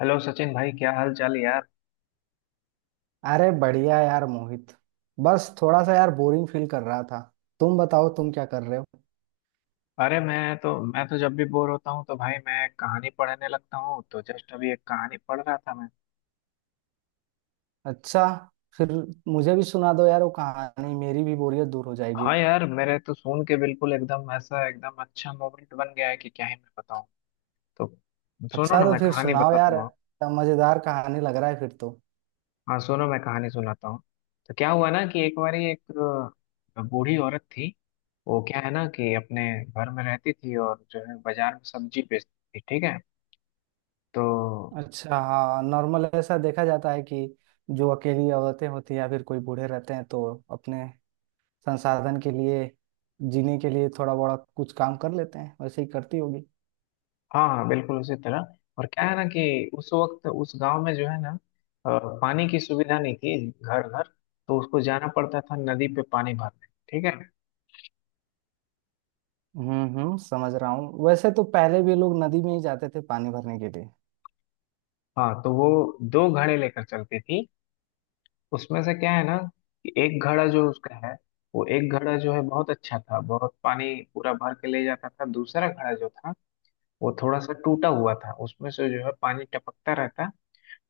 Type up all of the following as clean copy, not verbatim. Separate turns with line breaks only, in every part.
Hello Sachin भाई, क्या हाल चाल यार?
अरे बढ़िया यार मोहित। बस थोड़ा सा यार बोरिंग फील कर रहा था। तुम बताओ तुम क्या कर रहे हो।
अरे मैं तो जब भी बोर होता हूँ तो भाई मैं कहानी पढ़ने लगता हूँ, तो जस्ट अभी एक कहानी पढ़ रहा था मैं।
अच्छा। फिर मुझे भी सुना दो यार, वो कहानी मेरी भी बोरियत दूर हो जाएगी।
हाँ यार, मेरे तो सुन के बिल्कुल एकदम ऐसा एकदम अच्छा मोमेंट बन गया है कि क्या ही मैं बताऊँ। तो सुनो
अच्छा
ना
तो
मैं
फिर
कहानी
सुनाओ
बताता
यार,
हूँ
क्या मजेदार कहानी लग रहा है फिर तो।
हाँ सुनो, मैं कहानी सुनाता हूँ। तो क्या हुआ ना कि एक बारी एक बूढ़ी औरत थी। वो क्या है ना कि अपने घर में रहती थी और जो है बाजार में सब्जी बेचती थी, ठीक है। तो
अच्छा हाँ, नॉर्मल ऐसा देखा जाता है कि जो अकेली औरतें होती हैं या फिर कोई बूढ़े रहते हैं तो अपने संसाधन के लिए, जीने के लिए थोड़ा बड़ा कुछ काम कर लेते हैं, वैसे ही करती होगी।
हाँ हाँ, बिल्कुल उसी तरह। और क्या है ना कि उस वक्त उस गांव में जो है ना पानी की सुविधा नहीं थी घर घर। तो उसको जाना पड़ता था नदी पे पानी भरने, ठीक है।
हम्म, समझ रहा हूँ। वैसे तो पहले भी लोग नदी में ही जाते थे पानी भरने के लिए।
हाँ, तो वो दो घड़े लेकर चलती थी। उसमें से क्या है ना कि एक घड़ा जो उसका है, वो एक घड़ा जो है बहुत अच्छा था, बहुत पानी पूरा भर के ले जाता था। दूसरा घड़ा जो था, वो थोड़ा सा टूटा हुआ था, उसमें से जो है पानी टपकता रहता।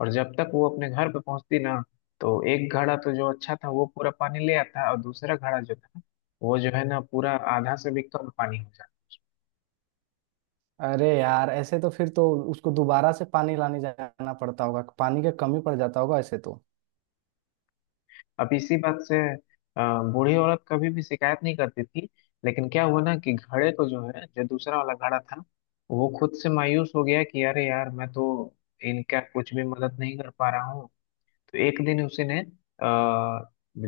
और जब तक वो अपने घर पे पहुंचती ना, तो एक घड़ा तो जो अच्छा था वो पूरा पानी ले आता, और दूसरा घड़ा जो था वो जो है ना पूरा आधा से भी कम पानी हो जाता।
अरे यार, ऐसे तो फिर तो उसको दोबारा से पानी लाने जाना पड़ता होगा, पानी का कमी पड़ जाता होगा ऐसे तो।
अब इसी बात से बूढ़ी औरत कभी भी शिकायत नहीं करती थी। लेकिन क्या हुआ ना कि घड़े को जो है, जो दूसरा वाला घड़ा था, वो खुद से मायूस हो गया कि अरे यार, मैं तो इनका कुछ भी मदद नहीं कर पा रहा हूँ। तो एक दिन उसी ने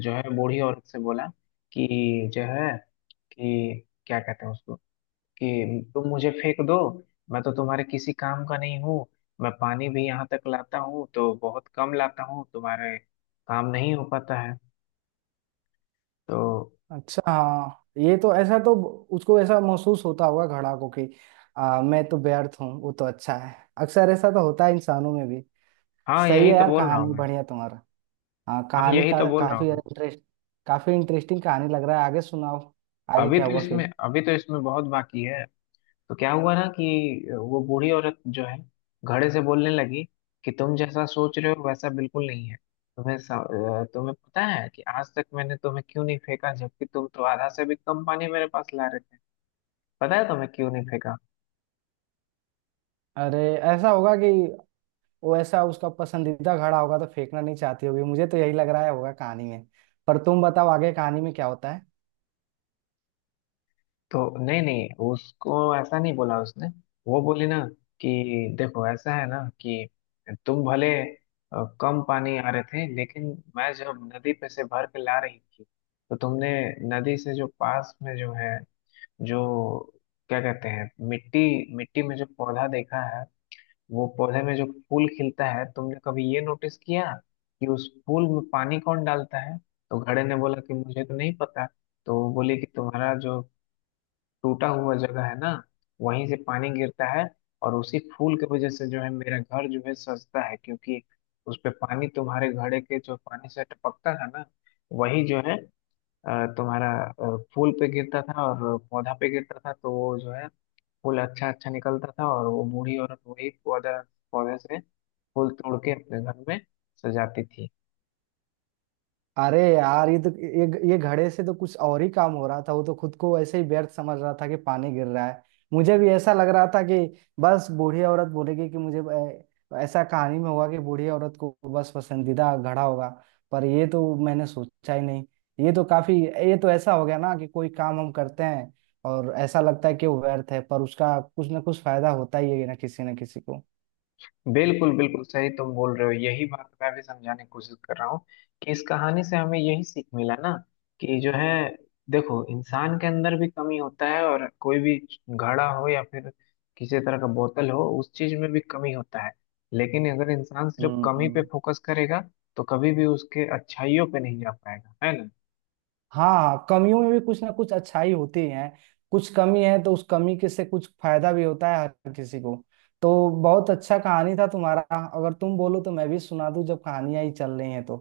जो है बूढ़ी औरत से बोला कि जो है, कि क्या कहते हैं उसको, कि तुम मुझे फेंक दो। मैं तो तुम्हारे किसी काम का नहीं हूँ। मैं पानी भी यहाँ तक लाता हूँ तो बहुत कम लाता हूँ, तुम्हारे काम नहीं हो पाता है। तो
अच्छा हाँ, ये तो ऐसा तो उसको ऐसा महसूस होता होगा घड़ा को कि मैं तो व्यर्थ हूँ, वो तो अच्छा है। अक्सर ऐसा तो होता है इंसानों में भी।
हाँ
सही है
यही तो
यार,
बोल रहा हूँ
कहानी
मैं
बढ़िया तुम्हारा। हाँ
हाँ
कहानी
यही
का
तो बोल रहा हूँ
काफी
मैं।
इंटरेस्ट, काफी इंटरेस्टिंग कहानी लग रहा है, आगे सुनाओ। आगे क्या हुआ फिर।
अभी तो इसमें बहुत बाकी है। तो क्या हुआ ना कि वो बूढ़ी औरत जो है घड़े से बोलने लगी कि तुम जैसा सोच रहे हो वैसा बिल्कुल नहीं है। तुम्हें पता है कि आज तक मैंने तुम्हें क्यों नहीं फेंका, जबकि तुम तो आधा से भी कम पानी मेरे पास ला रहे? पता है तुम्हें क्यों नहीं फेंका?
अरे, ऐसा होगा कि वैसा उसका पसंदीदा घड़ा होगा तो फेंकना नहीं चाहती होगी, मुझे तो यही लग रहा है होगा कहानी में। पर तुम बताओ आगे कहानी में क्या होता है।
तो नहीं नहीं, उसको ऐसा नहीं बोला उसने। वो बोली ना कि देखो, ऐसा है ना कि तुम भले कम पानी आ रहे थे लेकिन मैं जब नदी पे से भर के ला रही थी तो तुमने नदी से, जो पास में जो है, जो क्या कहते हैं मिट्टी, मिट्टी में जो पौधा देखा है, वो पौधे में जो फूल खिलता है, तुमने कभी ये नोटिस किया कि उस फूल में पानी कौन डालता है? तो घड़े ने बोला कि मुझे तो नहीं पता। तो वो बोली कि तुम्हारा जो टूटा हुआ जगह है ना, वहीं से पानी गिरता है। और उसी फूल की वजह से जो है मेरा घर जो है सजता है, क्योंकि उस पे पानी, तुम्हारे घड़े के जो पानी से टपकता था ना, वही जो है तुम्हारा फूल पे गिरता था और पौधा पे गिरता था, तो वो जो है फूल अच्छा अच्छा निकलता था। और वो बूढ़ी औरत वही पौधा पौधे से फूल तोड़ के अपने घर में सजाती थी।
अरे यार, ये तो ये घड़े से तो कुछ और ही काम हो रहा था, वो तो खुद को ऐसे ही व्यर्थ समझ रहा था कि पानी गिर रहा है। मुझे भी ऐसा लग रहा था कि बस बूढ़ी औरत बोलेगी कि मुझे ऐसा कहानी में होगा कि बूढ़ी औरत को बस पसंदीदा घड़ा होगा। पर ये तो मैंने सोचा ही नहीं। ये तो काफी, ये तो ऐसा हो गया ना कि कोई काम हम करते हैं और ऐसा लगता है कि वो व्यर्थ है, पर उसका कुछ ना कुछ फायदा होता ही है ना किसी को।
बिल्कुल बिल्कुल सही तुम बोल रहे हो, यही बात मैं भी समझाने की कोशिश कर रहा हूँ कि इस कहानी से हमें यही सीख मिला ना, कि जो है, देखो इंसान के अंदर भी कमी होता है, और कोई भी घड़ा हो या फिर किसी तरह का बोतल हो, उस चीज में भी कमी होता है। लेकिन अगर इंसान सिर्फ कमी पे
हम्म।
फोकस करेगा तो कभी भी उसके अच्छाइयों पे नहीं जा पाएगा, है ना।
हाँ हाँ, कमियों में भी कुछ ना कुछ अच्छाई होती है। कुछ कमी है तो उस कमी के से कुछ फायदा भी होता है हर किसी को। तो बहुत अच्छा कहानी था तुम्हारा। अगर तुम बोलो तो मैं भी सुना दूं, जब कहानियां ही चल रही हैं तो।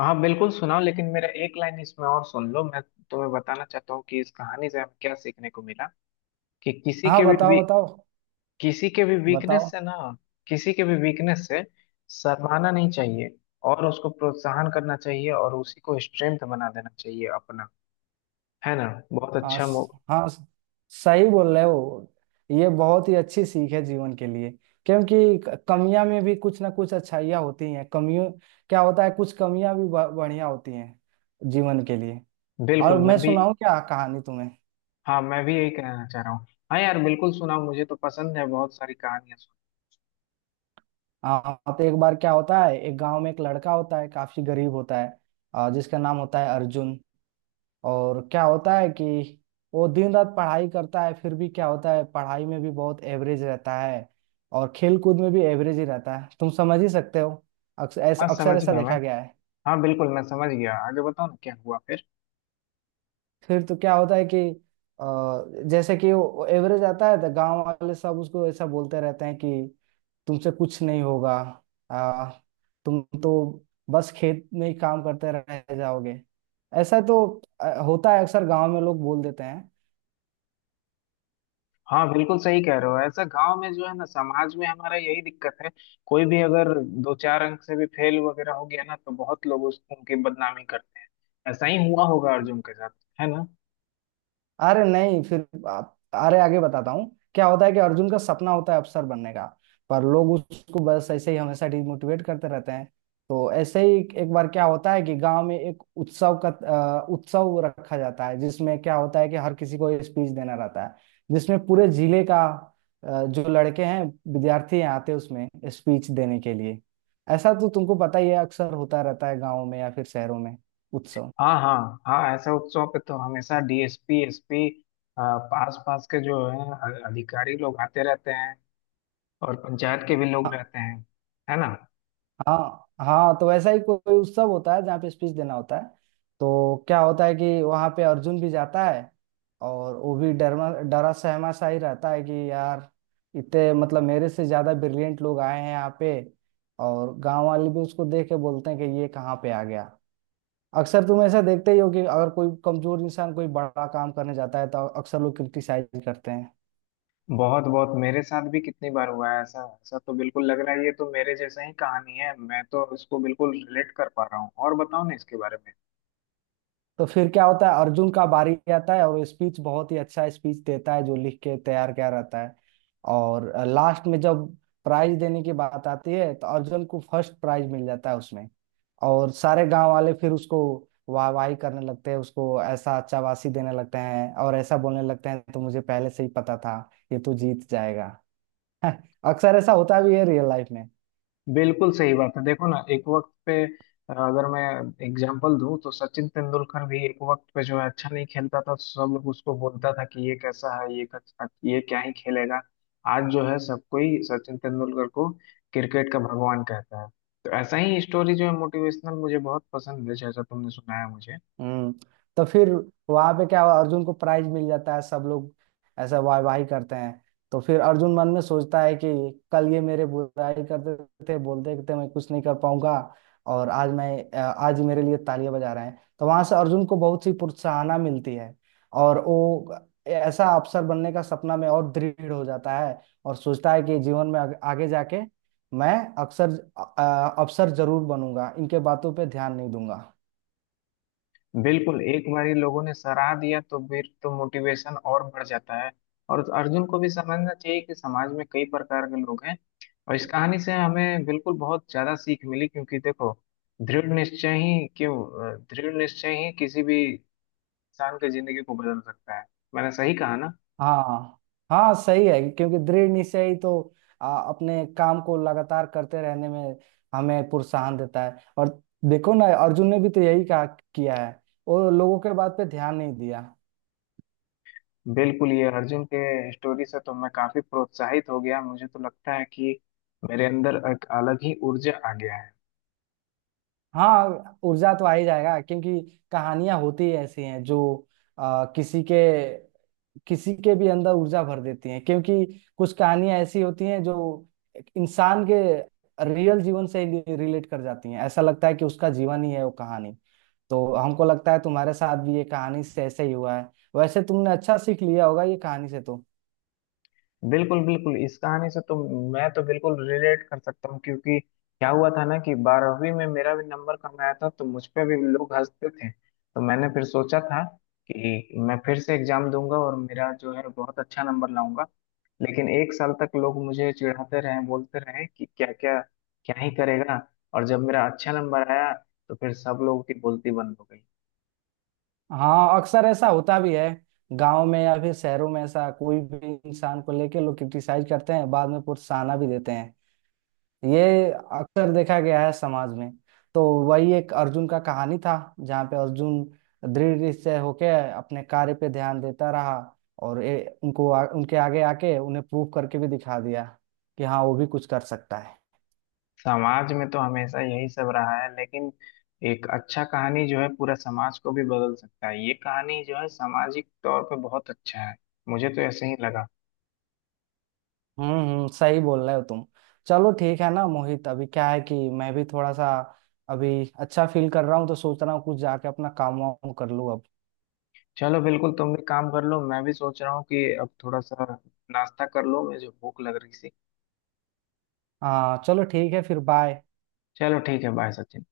हाँ बिल्कुल सुनाओ, लेकिन मेरा एक लाइन इसमें और सुन लो। मैं तुम्हें बताना चाहता हूँ कि इस कहानी से हमें क्या सीखने को मिला, कि
हाँ बताओ बताओ।
किसी के भी वीकनेस
बताओ।
से ना, किसी के भी वीकनेस से शर्माना नहीं चाहिए, और उसको प्रोत्साहन करना चाहिए और उसी को स्ट्रेंथ बना देना चाहिए अपना, है ना। बहुत
हाँ
अच्छा मो।
स- हाँ स- सही बोल रहे हो। ये बहुत ही अच्छी सीख है जीवन के लिए, क्योंकि कमियां में भी कुछ ना कुछ अच्छाइयाँ होती हैं। कमियों, क्या होता है कुछ कमियां भी बढ़िया होती हैं जीवन के लिए। और
बिल्कुल,
मैं
मैं भी।
सुनाऊं क्या कहानी तुम्हें।
हाँ मैं भी यही कहना चाह रहा हूँ। हाँ यार बिल्कुल सुनाओ, मुझे तो पसंद है बहुत सारी कहानियां सुन।
हाँ तो एक बार क्या होता है, एक गांव में एक लड़का होता है, काफी गरीब होता है, जिसका नाम होता है अर्जुन। और क्या होता है कि वो दिन रात पढ़ाई करता है, फिर भी क्या होता है पढ़ाई में भी बहुत एवरेज रहता है, और खेल कूद में भी एवरेज ही रहता है। तुम समझ ही सकते हो,
हाँ
अक्सर
समझ
ऐसा
गया मैं।
देखा गया है।
हाँ बिल्कुल मैं समझ गया, आगे बताओ ना क्या हुआ फिर।
फिर तो क्या होता है कि अ, जैसे कि वो एवरेज आता है तो गांव वाले सब उसको ऐसा बोलते रहते हैं कि तुमसे कुछ नहीं होगा, आ, तुम तो बस खेत में ही काम करते रह जाओगे। ऐसा तो होता है, अक्सर गांव में लोग बोल देते हैं।
हाँ बिल्कुल सही कह रहे हो, ऐसा गांव में जो है ना, समाज में हमारा यही दिक्कत है। कोई भी अगर दो चार अंक से भी फेल वगैरह हो गया ना, तो बहुत लोग उस उनकी बदनामी करते हैं। ऐसा ही हुआ होगा अर्जुन के साथ, है ना।
अरे नहीं, फिर आप, अरे आगे बताता हूँ क्या होता है कि अर्जुन का सपना होता है अफसर बनने का, पर लोग उसको बस ऐसे ही हमेशा डिमोटिवेट करते रहते हैं। तो ऐसे ही एक बार क्या होता है कि गांव में एक उत्सव का उत्सव रखा जाता है, जिसमें क्या होता है कि हर किसी को स्पीच देना रहता है। जिसमें पूरे जिले का जो लड़के हैं, विद्यार्थी हैं, आते हैं उसमें स्पीच देने के लिए। ऐसा तो तुमको पता ही है, अक्सर होता रहता है गाँव में या फिर शहरों में उत्सव।
हाँ हाँ। हाँ, ऐसा उत्सव पे तो हमेशा डीएसपी एसपी, पास पास के जो है अधिकारी लोग आते रहते हैं, और पंचायत के भी लोग
हाँ।
रहते हैं, है ना।
हाँ। हाँ तो वैसा ही कोई उत्सव होता है जहाँ पे स्पीच देना होता है। तो क्या होता है कि वहाँ पे अर्जुन भी जाता है, और वो भी डरमा डरा सहमा सा ही रहता है कि यार, इतने मतलब मेरे से ज्यादा ब्रिलियंट लोग आए हैं यहाँ पे। और गांव वाले भी उसको देख के बोलते हैं कि ये कहाँ पे आ गया। अक्सर तुम ऐसा देखते ही हो कि अगर कोई कमजोर इंसान कोई बड़ा काम करने जाता है तो अक्सर लोग क्रिटिसाइज करते हैं।
बहुत बहुत, मेरे साथ भी कितनी बार हुआ है ऐसा। ऐसा तो बिल्कुल लग रहा है, ये तो मेरे जैसा ही कहानी है, मैं तो इसको बिल्कुल रिलेट कर पा रहा हूँ। और बताओ ना इसके बारे में।
तो फिर क्या होता है, अर्जुन का बारी आता है और वो स्पीच बहुत ही अच्छा स्पीच देता है जो लिख के तैयार किया रहता है। और लास्ट में जब प्राइज देने की बात आती है तो अर्जुन को फर्स्ट प्राइज मिल जाता है उसमें। और सारे गांव वाले फिर उसको वाहवाही करने लगते हैं, उसको ऐसा चाबासी देने लगते हैं और ऐसा बोलने लगते हैं तो मुझे पहले से ही पता था ये तो जीत जाएगा। अक्सर ऐसा होता भी है रियल लाइफ में।
बिल्कुल सही बात है। देखो ना, एक वक्त पे अगर मैं एग्जांपल दूं तो सचिन तेंदुलकर भी एक वक्त पे जो है अच्छा नहीं खेलता था, सब लोग उसको बोलता था कि ये कैसा है, ये कैसा, ये क्या ही खेलेगा। आज जो है सब कोई सचिन तेंदुलकर को क्रिकेट का भगवान कहता है। तो ऐसा ही स्टोरी जो है मोटिवेशनल मुझे बहुत पसंद है, जैसा तुमने सुनाया मुझे।
हम्म। तो फिर वहां पे क्या हुआ, अर्जुन को प्राइज मिल जाता है, सब लोग ऐसा वाह वाही करते हैं। तो फिर अर्जुन मन में सोचता है कि कल ये मेरे बुराई करते थे, बोलते थे मैं कुछ नहीं कर पाऊंगा, और आज मैं आज ये मेरे लिए तालियां बजा रहे हैं, तो वहां से अर्जुन को बहुत सी प्रोत्साहना मिलती है। और वो ऐसा अफसर बनने का सपना में और दृढ़ हो जाता है, और सोचता है कि जीवन में आगे आगे जाके मैं अक्सर अफसर जरूर बनूंगा, इनके बातों पे ध्यान नहीं दूंगा।
बिल्कुल, एक बार ही लोगों ने सराह दिया तो फिर तो मोटिवेशन और बढ़ जाता है। और अर्जुन को भी समझना चाहिए कि समाज में कई प्रकार के लोग हैं। और इस कहानी से हमें बिल्कुल बहुत ज्यादा सीख मिली, क्योंकि देखो दृढ़ निश्चय ही क्यों दृढ़ निश्चय ही किसी भी इंसान की जिंदगी को बदल सकता है। मैंने सही कहा ना।
हाँ। हाँ सही है, क्योंकि दृढ़ निश्चय ही तो अपने काम को लगातार करते रहने में हमें प्रोत्साहन देता है। और देखो ना, अर्जुन ने भी तो यही कहा, किया है, वो लोगों के बात पे ध्यान नहीं दिया।
बिल्कुल, ये अर्जुन के स्टोरी से तो मैं काफी प्रोत्साहित हो गया, मुझे तो लगता है कि मेरे अंदर एक अलग ही ऊर्जा आ गया है।
हाँ ऊर्जा तो आ ही जाएगा, क्योंकि कहानियां होती ही ऐसी हैं जो आ, किसी के किसी के भी अंदर ऊर्जा भर देती हैं। क्योंकि कुछ कहानियां ऐसी होती हैं जो एक इंसान के रियल जीवन से रिलेट कर जाती हैं, ऐसा लगता है कि उसका जीवन ही है वो कहानी। तो हमको लगता है तुम्हारे साथ भी ये कहानी से ऐसे ही हुआ है। वैसे तुमने अच्छा सीख लिया होगा ये कहानी से तो।
बिल्कुल बिल्कुल, इस कहानी से तो मैं तो बिल्कुल रिलेट कर सकता हूँ, क्योंकि क्या हुआ था ना कि 12वीं में मेरा भी नंबर कम आया था, तो मुझ पे भी लोग हंसते थे, तो मैंने फिर सोचा था कि मैं फिर से एग्जाम दूंगा और मेरा जो है बहुत अच्छा नंबर लाऊंगा। लेकिन एक साल तक लोग मुझे चिढ़ाते रहे, बोलते रहे कि क्या क्या, क्या ही करेगा। और जब मेरा अच्छा नंबर आया तो फिर सब लोगों की बोलती बंद हो गई।
हाँ अक्सर ऐसा होता भी है, गांव में या फिर शहरों में ऐसा, कोई भी इंसान को लेके लोग क्रिटिसाइज करते हैं, बाद में प्रोत्साहन भी देते हैं। ये अक्सर देखा गया है समाज में। तो वही एक अर्जुन का कहानी था जहाँ पे अर्जुन दृढ़ से होके अपने कार्य पे ध्यान देता रहा, और उनको उनके आगे आके उन्हें प्रूव करके भी दिखा दिया कि हाँ वो भी कुछ कर सकता है।
समाज में तो हमेशा यही सब रहा है, लेकिन एक अच्छा कहानी जो है पूरा समाज को भी बदल सकता है। ये कहानी जो है सामाजिक तौर पे बहुत अच्छा है, मुझे तो ऐसे ही लगा।
हम्म, सही बोल रहे हो तुम। चलो ठीक है ना मोहित, अभी क्या है कि मैं भी थोड़ा सा अभी अच्छा फील कर रहा हूँ, तो सोच रहा हूँ कुछ जाके अपना काम वाम कर लूँ अब।
चलो बिल्कुल, तुम भी काम कर लो, मैं भी सोच रहा हूँ कि अब थोड़ा सा नाश्ता कर लो, मुझे भूख लग रही सी।
हाँ चलो ठीक है, फिर बाय।
चलो ठीक है, बाय सचिन।